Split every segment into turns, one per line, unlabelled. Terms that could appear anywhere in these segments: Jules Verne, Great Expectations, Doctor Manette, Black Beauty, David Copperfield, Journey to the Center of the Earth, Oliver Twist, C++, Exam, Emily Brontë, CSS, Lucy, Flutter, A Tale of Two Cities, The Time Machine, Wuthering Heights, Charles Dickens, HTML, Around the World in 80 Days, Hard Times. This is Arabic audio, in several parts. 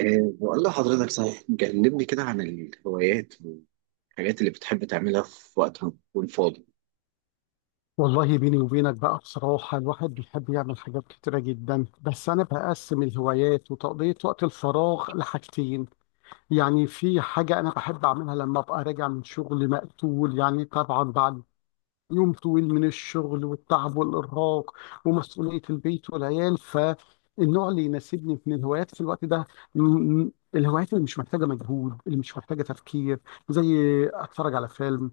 بقول لحضرتك، صحيح كلمني كده عن الهوايات والحاجات اللي بتحب تعملها في وقت ما تكون فاضي.
والله بيني وبينك بقى، بصراحة الواحد بيحب يعمل حاجات كتيرة جدا. بس أنا بقسم الهوايات وتقضية وقت الفراغ لحاجتين. يعني في حاجة أنا بحب أعملها لما أبقى راجع من شغل مقتول، يعني طبعا بعد يوم طويل من الشغل والتعب والإرهاق ومسؤولية البيت والعيال. فالنوع اللي يناسبني من الهوايات في الوقت ده، م- الهوايات اللي مش محتاجة مجهود، اللي مش محتاجة تفكير. زي أتفرج على فيلم،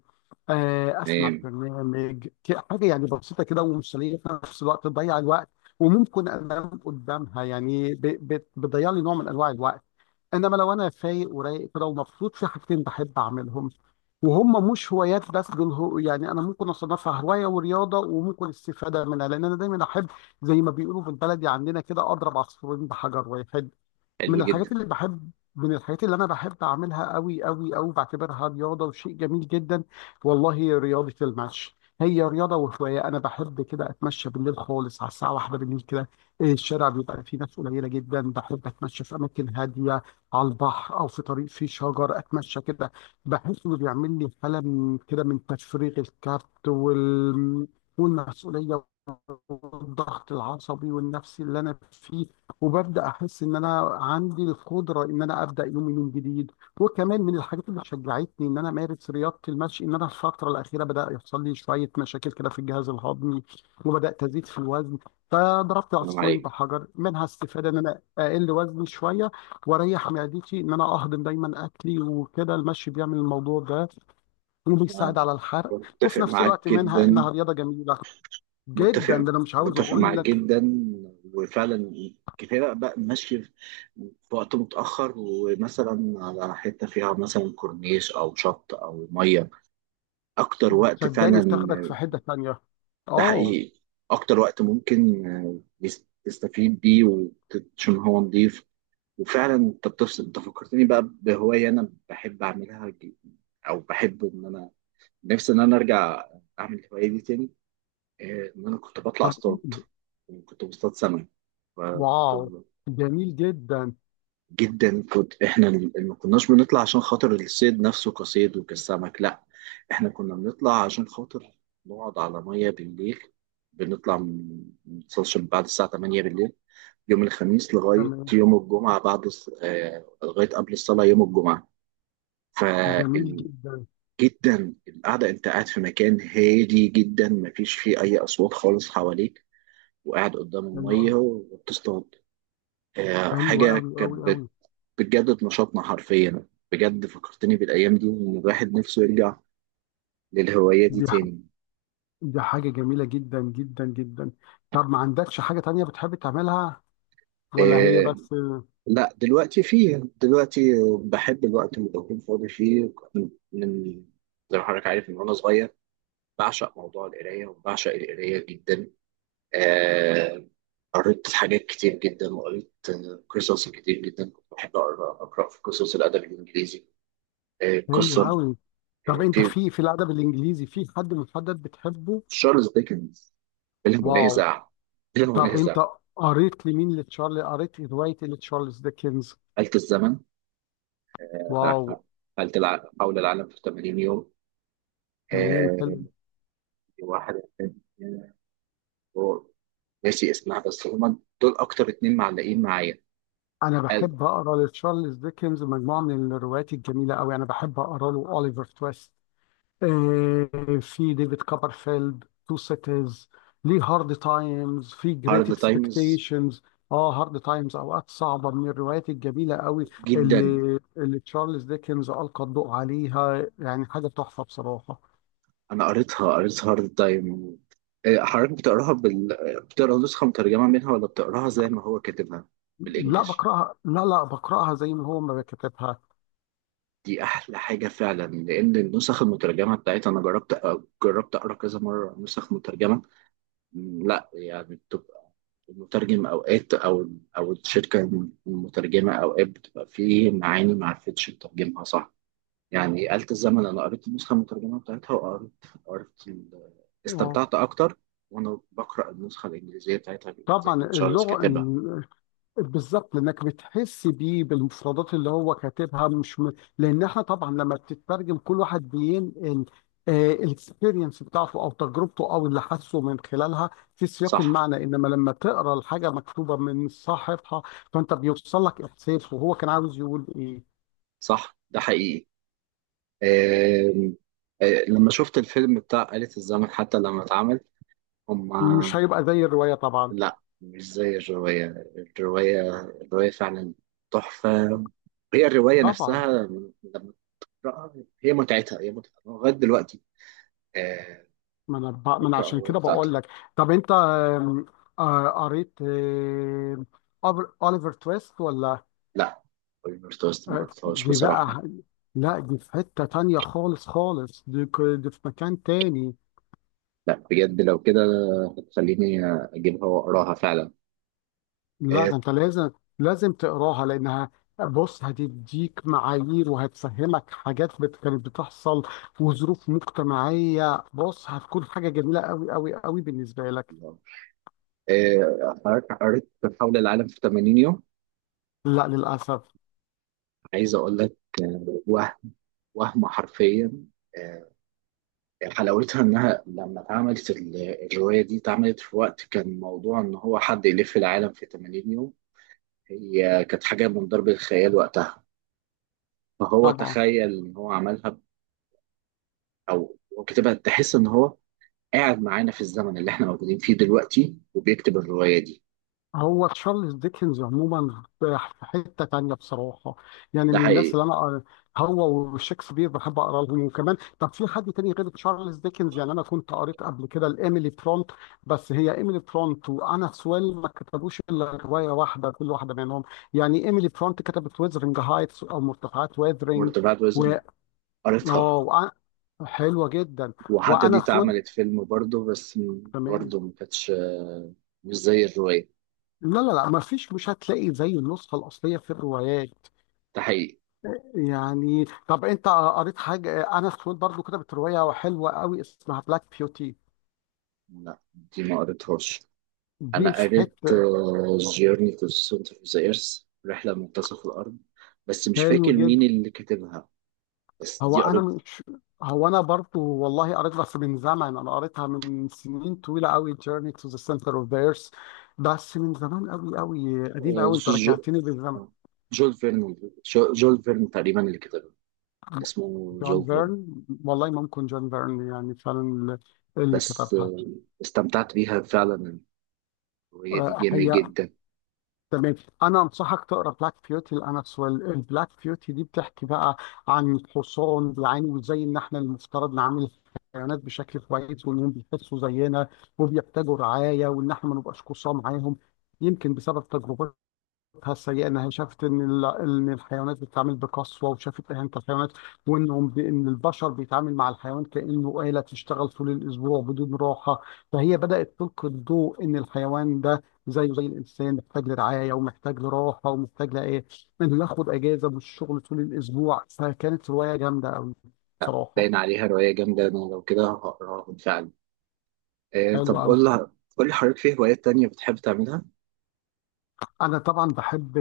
اسمع
تمام.
برنامج، حاجه يعني بسيطه كده ومسليه في نفس الوقت تضيع الوقت. وممكن انام قدامها، يعني بتضيع لي نوع من انواع الوقت. انما لو انا فايق ورايق كده ومبسوط، في حاجتين بحب اعملهم وهم مش هوايات، بس دول هو يعني انا ممكن اصنفها هوايه ورياضه وممكن استفاده منها، لان انا دايما احب زي ما بيقولوا بالبلدي عندنا كده، اضرب عصفورين بحجر واحد.
حلو جدا.
من الحاجات اللي انا بحب اعملها قوي قوي قوي، بعتبرها رياضه وشيء جميل جدا. والله هي رياضه المشي، هي رياضه وهوايه. انا بحب كده اتمشى بالليل خالص، على الساعه واحدة بالليل كده الشارع بيبقى فيه ناس قليله جدا. بحب اتمشى في اماكن هاديه، على البحر او في طريق فيه شجر، اتمشى كده. بحس انه بيعمل لي حاله من كده، من تفريغ الكبت والمسؤوليه والضغط العصبي والنفسي اللي انا فيه. وببدا احس ان انا عندي القدره ان انا ابدا يومي من جديد. وكمان من الحاجات اللي شجعتني ان انا امارس رياضه المشي، ان انا الفتره الاخيره بدا يحصل لي شويه مشاكل كده في الجهاز الهضمي، وبدات ازيد في الوزن. فضربت
سلام
عصفورين
عليك.
بحجر، منها استفاده ان انا اقل وزني شويه واريح معدتي ان انا اهضم دايما اكلي، وكده المشي بيعمل الموضوع ده
أنا
وبيساعد على الحرق.
متفق
وفي نفس
معاك
الوقت منها
جدا.
انها رياضه جميله جدا،
متفق.
ده انا مش عاوز
متفق
اقول
معاك
لك.
جدا. وفعلا كفايه بقى ماشي في وقت متاخر، ومثلا على حته فيها مثلا كورنيش او شط او ميه، اكتر وقت
صدقني
فعلا.
بتاخدك في حته ثانيه.
ده
اه.
حقيقي. اكتر وقت ممكن تستفيد بيه، وعشان هو نضيف. وفعلا انت بتفصل، انت فكرتني بقى بهوايه انا بحب اعملها. او بحب ان انا، نفسي ان انا ارجع اعمل الهوايه دي تاني. ان انا كنت بطلع
طب
اصطاد،
قول.
كنت بصطاد سمك. فكنت،
واو، جميل جدا.
جدا، كنت احنا ما كناش بنطلع عشان خاطر الصيد نفسه كصيد وكسمك، لا. احنا كنا بنطلع عشان خاطر نقعد على ميه بالليل. ما نوصلش من بعد الساعه 8 بالليل، يوم الخميس لغايه
تمام.
يوم الجمعه، بعد الص- آه، لغايه قبل الصلاه يوم الجمعه.
جميل
فال...
جدا.
جدا، القعدة انت قاعد في مكان هادي جدا، مفيش فيه اي اصوات خالص حواليك، وقاعد قدام
حلو قوي.
المية وبتصطاد. آه،
حلو
حاجة
قوي
كانت
قوي قوي.
بت- بتجدد نشاطنا حرفيا. بجد فكرتني بالايام دي، وان الواحد نفسه يرجع للهواية دي
دي ح-
تاني.
دي حاجه جميله جدا جدا جدا. طب ما عندكش حاجه تانية بتحب تعملها ولا هي
آه،
بس؟
لا، دلوقتي فيه. دلوقتي بحب الوقت اللي بكون فاضي فيه، من زي ما حضرتك عارف، من وانا صغير بعشق موضوع القراية، وبعشق القراية جدا. آه، قريت حاجات كتير جدا، وقريت قصص كتير جدا. كنت بحب أقرأ في قصص الأدب الإنجليزي. آه،
حلو
قصة
قوي. طب
آه،
انت
في
في الادب الانجليزي في حد محدد بتحبه؟
تشارلز ديكنز بلا
واو.
منازع، بلا
طب
منازع.
انت قريت لمين؟ لتشارلي؟ قريت روايه لتشارلز ديكنز؟
آلة الزمن. آه،
واو.
حول العالم في 80 يوم.
تمام، حلو.
آه، واحدة تانية، هو ناسي اسمها، بس هما دول أكتر اتنين معلقين معايا.
انا بحب اقرا لتشارلز ديكنز مجموعه من الروايات الجميله قوي. انا بحب اقرا له اوليفر تويست، آه، في ديفيد كوبرفيلد، تو سيتيز، ليه هارد تايمز، في جريت
هارد تايمز
اكسبكتيشنز. اه، هارد تايمز، اوقات صعبه، من الروايات الجميله قوي،
جدا.
اللي تشارلز ديكنز القى الضوء عليها يعني حاجه تحفه بصراحه.
انا قريتها هارد تايم. حضرتك بتقراها بال... بتقرا نسخه مترجمه منها، ولا بتقراها زي ما هو كاتبها
لا
بالانجلش؟
بقراها، لا بقراها زي ما هو ما كتبها.
دي احلى حاجه فعلا، لان النسخ المترجمه بتاعتها انا جربت اقرا كذا مره نسخ مترجمه. لا، يعني بتبقى المترجم اوقات، او الشركه المترجمه اوقات، بتبقى فيه معاني ما عرفتش تترجمها صح. يعني آلة الزمن، أنا قريت النسخة المترجمة بتاعتها، وقريت قريت ال-
اه
استمتعت أكتر وأنا بقرأ النسخة الإنجليزية بتاعتها، زي
طبعا،
ما تشارلز
اللغه
كاتبها.
بالظبط، لانك بتحس بيه بالمفردات اللي هو كاتبها مش لان احنا طبعا لما بتترجم، كل واحد بينقل الاكسبيرينس بتاعته او تجربته او اللي حاسه من خلالها في سياق
صح.
المعنى. انما لما تقرا الحاجه مكتوبه من صاحبها، فانت بيوصل لك احساس وهو كان عاوز يقول ايه.
صح، ده حقيقي. آم، آه، لما شفت الفيلم بتاع آلة الزمن، حتى لما اتعمل هما...
مش هيبقى زي الروايه طبعا.
لا، مش زي الرواية. الرواية الرواية فعلا تحفة. هي الرواية نفسها
طبعا.
لما تقرأها، هي متعتها، هي متعتها لغاية دلوقتي. آه،
ما انا
بقرأ
عشان
الرواية
كده بقول
بتاعتي.
لك. طب انت آم، آه، قريت أوليفر تويست ولا؟
لا، طيب، مش توست، ما
آه،
قريتهاش
دي بقى
بصراحة.
ح- لا دي في حتة تانية خالص خالص. دي في مكان تاني.
لا بجد، لو كده هتخليني أجيبها وأقراها فعلا.
لا ده
إيه.
انت لازم، لازم تقراها لانها، بص هتديك معايير وهتفهمك حاجات كانت بتحصل وظروف مجتمعية. بص هتكون حاجة جميلة قوي قوي قوي بالنسبة لك.
إيه، حضرتك قريت حول العالم في 80 يوم؟
لا للأسف.
عايز أقول لك آه، وهم وهم حرفيا، آه، يعني حلاوتها إنها لما اتعملت. الرواية دي اتعملت في وقت كان موضوع إن هو حد يلف العالم في 80 يوم، هي كانت حاجة من ضرب الخيال وقتها، فهو
طبعا.
تخيل إن هو عملها، أو هو كتبها. تحس إن هو قاعد معانا في الزمن اللي احنا موجودين فيه دلوقتي وبيكتب الرواية دي.
هو تشارلز ديكنز عموما في حتة تانية بصراحة، يعني
ده
من الناس
حقيقي.
اللي أنا، هو وشكسبير، بحب أقرأ لهم. وكمان طب في حد تاني غير تشارلز ديكنز، يعني أنا كنت قريت قبل كده لإيميلي فرونت. بس هي إيميلي فرونت وأنا سويل ما كتبوش إلا رواية واحدة كل واحدة منهم. يعني إيميلي فرونت كتبت ويذرنج هايتس أو مرتفعات ويذرنج،
مورت بعد
و
وزن. قريتها.
آه وأ- حلوة جدا.
وحتى دي
وأنا سويل،
اتعملت فيلم برضه،
تمام.
ما كانتش آه، مش زي الرواية.
لا ما فيش، مش هتلاقي زي النسخة الأصلية في الروايات،
ده حقيقي.
يعني. طب انت قريت حاجه؟ انا سويد برضو كتبت روايه حلوه قوي اسمها بلاك بيوتي.
لا، دي ما قريتهاش.
دي
أنا
في
قريت
حته.
جيرني تو سنتر اوف ذا ايرث، رحلة منتصف الأرض. بس مش فاكر
حلو
مين
جدا.
اللي كاتبها. بس
هو
دي
انا
قريت.
مش هو انا برضو والله قريت، بس من زمن، انا قريتها من سنين طويله قوي، جيرني تو ذا سنتر اوف ذا ايرث. بس من زمان قوي قوي قديم
آه،
قوي، انت
جو-
رجعتني للزمن.
آه، جول فيرن. جول فيرن تقريبا اللي كتبها، اسمه
جون
جول فيرن.
فيرن، والله ممكن جون فيرن يعني فعلا اللي
بس
كتبها.
استمتعت بيها فعلا. الرواية دي جامدة
هي
جدا.
تمام. انا انصحك تقرا بلاك بيوتي لانس ويل. البلاك بيوتي دي بتحكي بقى عن الحصان، يعني وازاي ان احنا المفترض نعامل الحيوانات بشكل كويس، وانهم بيحسوا زينا وبيحتاجوا رعايه، وان احنا ما نبقاش قصاه معاهم. يمكن بسبب تجربتي السيئه، انها شافت ان الحيوانات بتتعامل بقسوه، وشافت اهانه الحيوانات، ان البشر بيتعامل مع الحيوان كانه آلة تشتغل طول الاسبوع بدون راحه. فهي بدات تلقي الضوء ان الحيوان ده زيه زي الانسان محتاج لرعايه ومحتاج لراحه ومحتاج لايه، انه ياخد اجازه من الشغل طول الاسبوع. فكانت روايه جامده قوي
لا،
بصراحه،
باين عليها رواية جامدة، أنا لو كده هقراها بالفعل.
حلوه
طب
قوي.
قول لي حضرتك، في هوايات تانية بتحب تعملها؟
أنا طبعا بحب،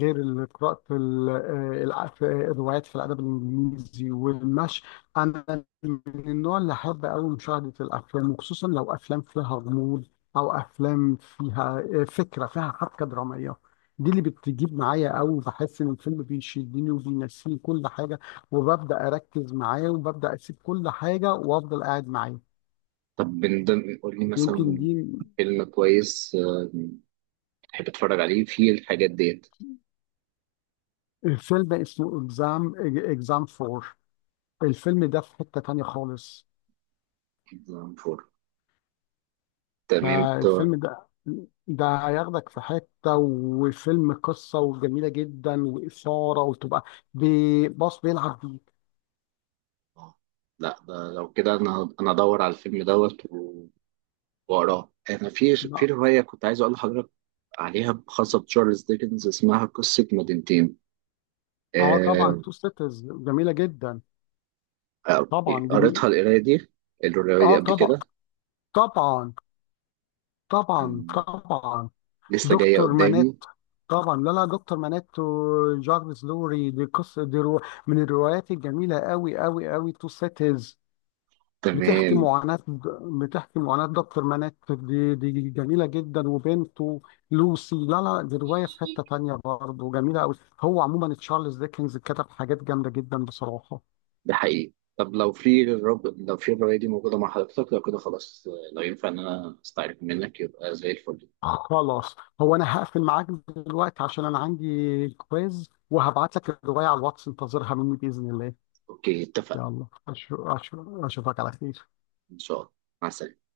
غير قراءة في الروايات في الأدب الإنجليزي والمشي، أنا من النوع اللي أحب أوي مشاهدة الأفلام، وخصوصا لو أفلام فيها غموض، أو أفلام فيها فكرة فيها حبكة درامية. دي اللي بتجيب معايا أوي، بحس إن الفيلم بيشدني وبينسيني كل حاجة، وببدأ أركز معاه وببدأ أسيب كل حاجة وأفضل قاعد معاه.
طب من ضمن، قول لي
يمكن
مثلا
دي،
فيلم كويس بتحب تتفرج عليه في الحاجات ديت.
فيلم اسمه إكزام، إكزام فور. الفيلم ده في حتة تانية خالص.
فور. تمام طار.
فالفيلم ده، ده هياخدك في حتة، وفيلم قصة وجميلة جدا وإثارة وتبقى، باص بيلعب بيك.
آه، لا، ده لو كده أنا أدور على الفيلم دوت وأقراه. أنا في رواية كنت عايز أقول لحضرتك عليها، خاصة بتشارلز ديكنز، اسمها قصة مدينتين.
اه طبعا،
آه،
تو ستيتز جميلة جدا.
آه،
طبعا،
قريتها، القراية دي، الرواية دي
اه
قبل كده.
طبعا طبعا
آم،
طبعا.
لسه جاية
دكتور منات،
قدامي.
طبعا. لا، دكتور منات وجارفيس لوري، دي قصة، دي رو من الروايات الجميلة قوي قوي قوي تو ستيتز. بتحكي
تمام.
معاناة بتحكي معاناة دكتور منات، دي جميلة جدا، وبنته لوسي. لا دي رواية في حتة تانية برضه جميلة أوي. هو عموما تشارلز ديكنز كتب حاجات جامدة جدا بصراحة.
ده حقيقي. طب لو في الرواية دي موجودة مع حضرتك، لو كده خلاص، لو ينفع إن أنا أستعرف منك يبقى زي الفل.
خلاص هو أنا هقفل معاك دلوقتي عشان أنا عندي كويز، وهبعت لك الرواية على الواتس، انتظرها مني بإذن الله.
أوكي، اتفقنا.
يلا أشوفك على خير.
إن شاء الله. مع السلامة.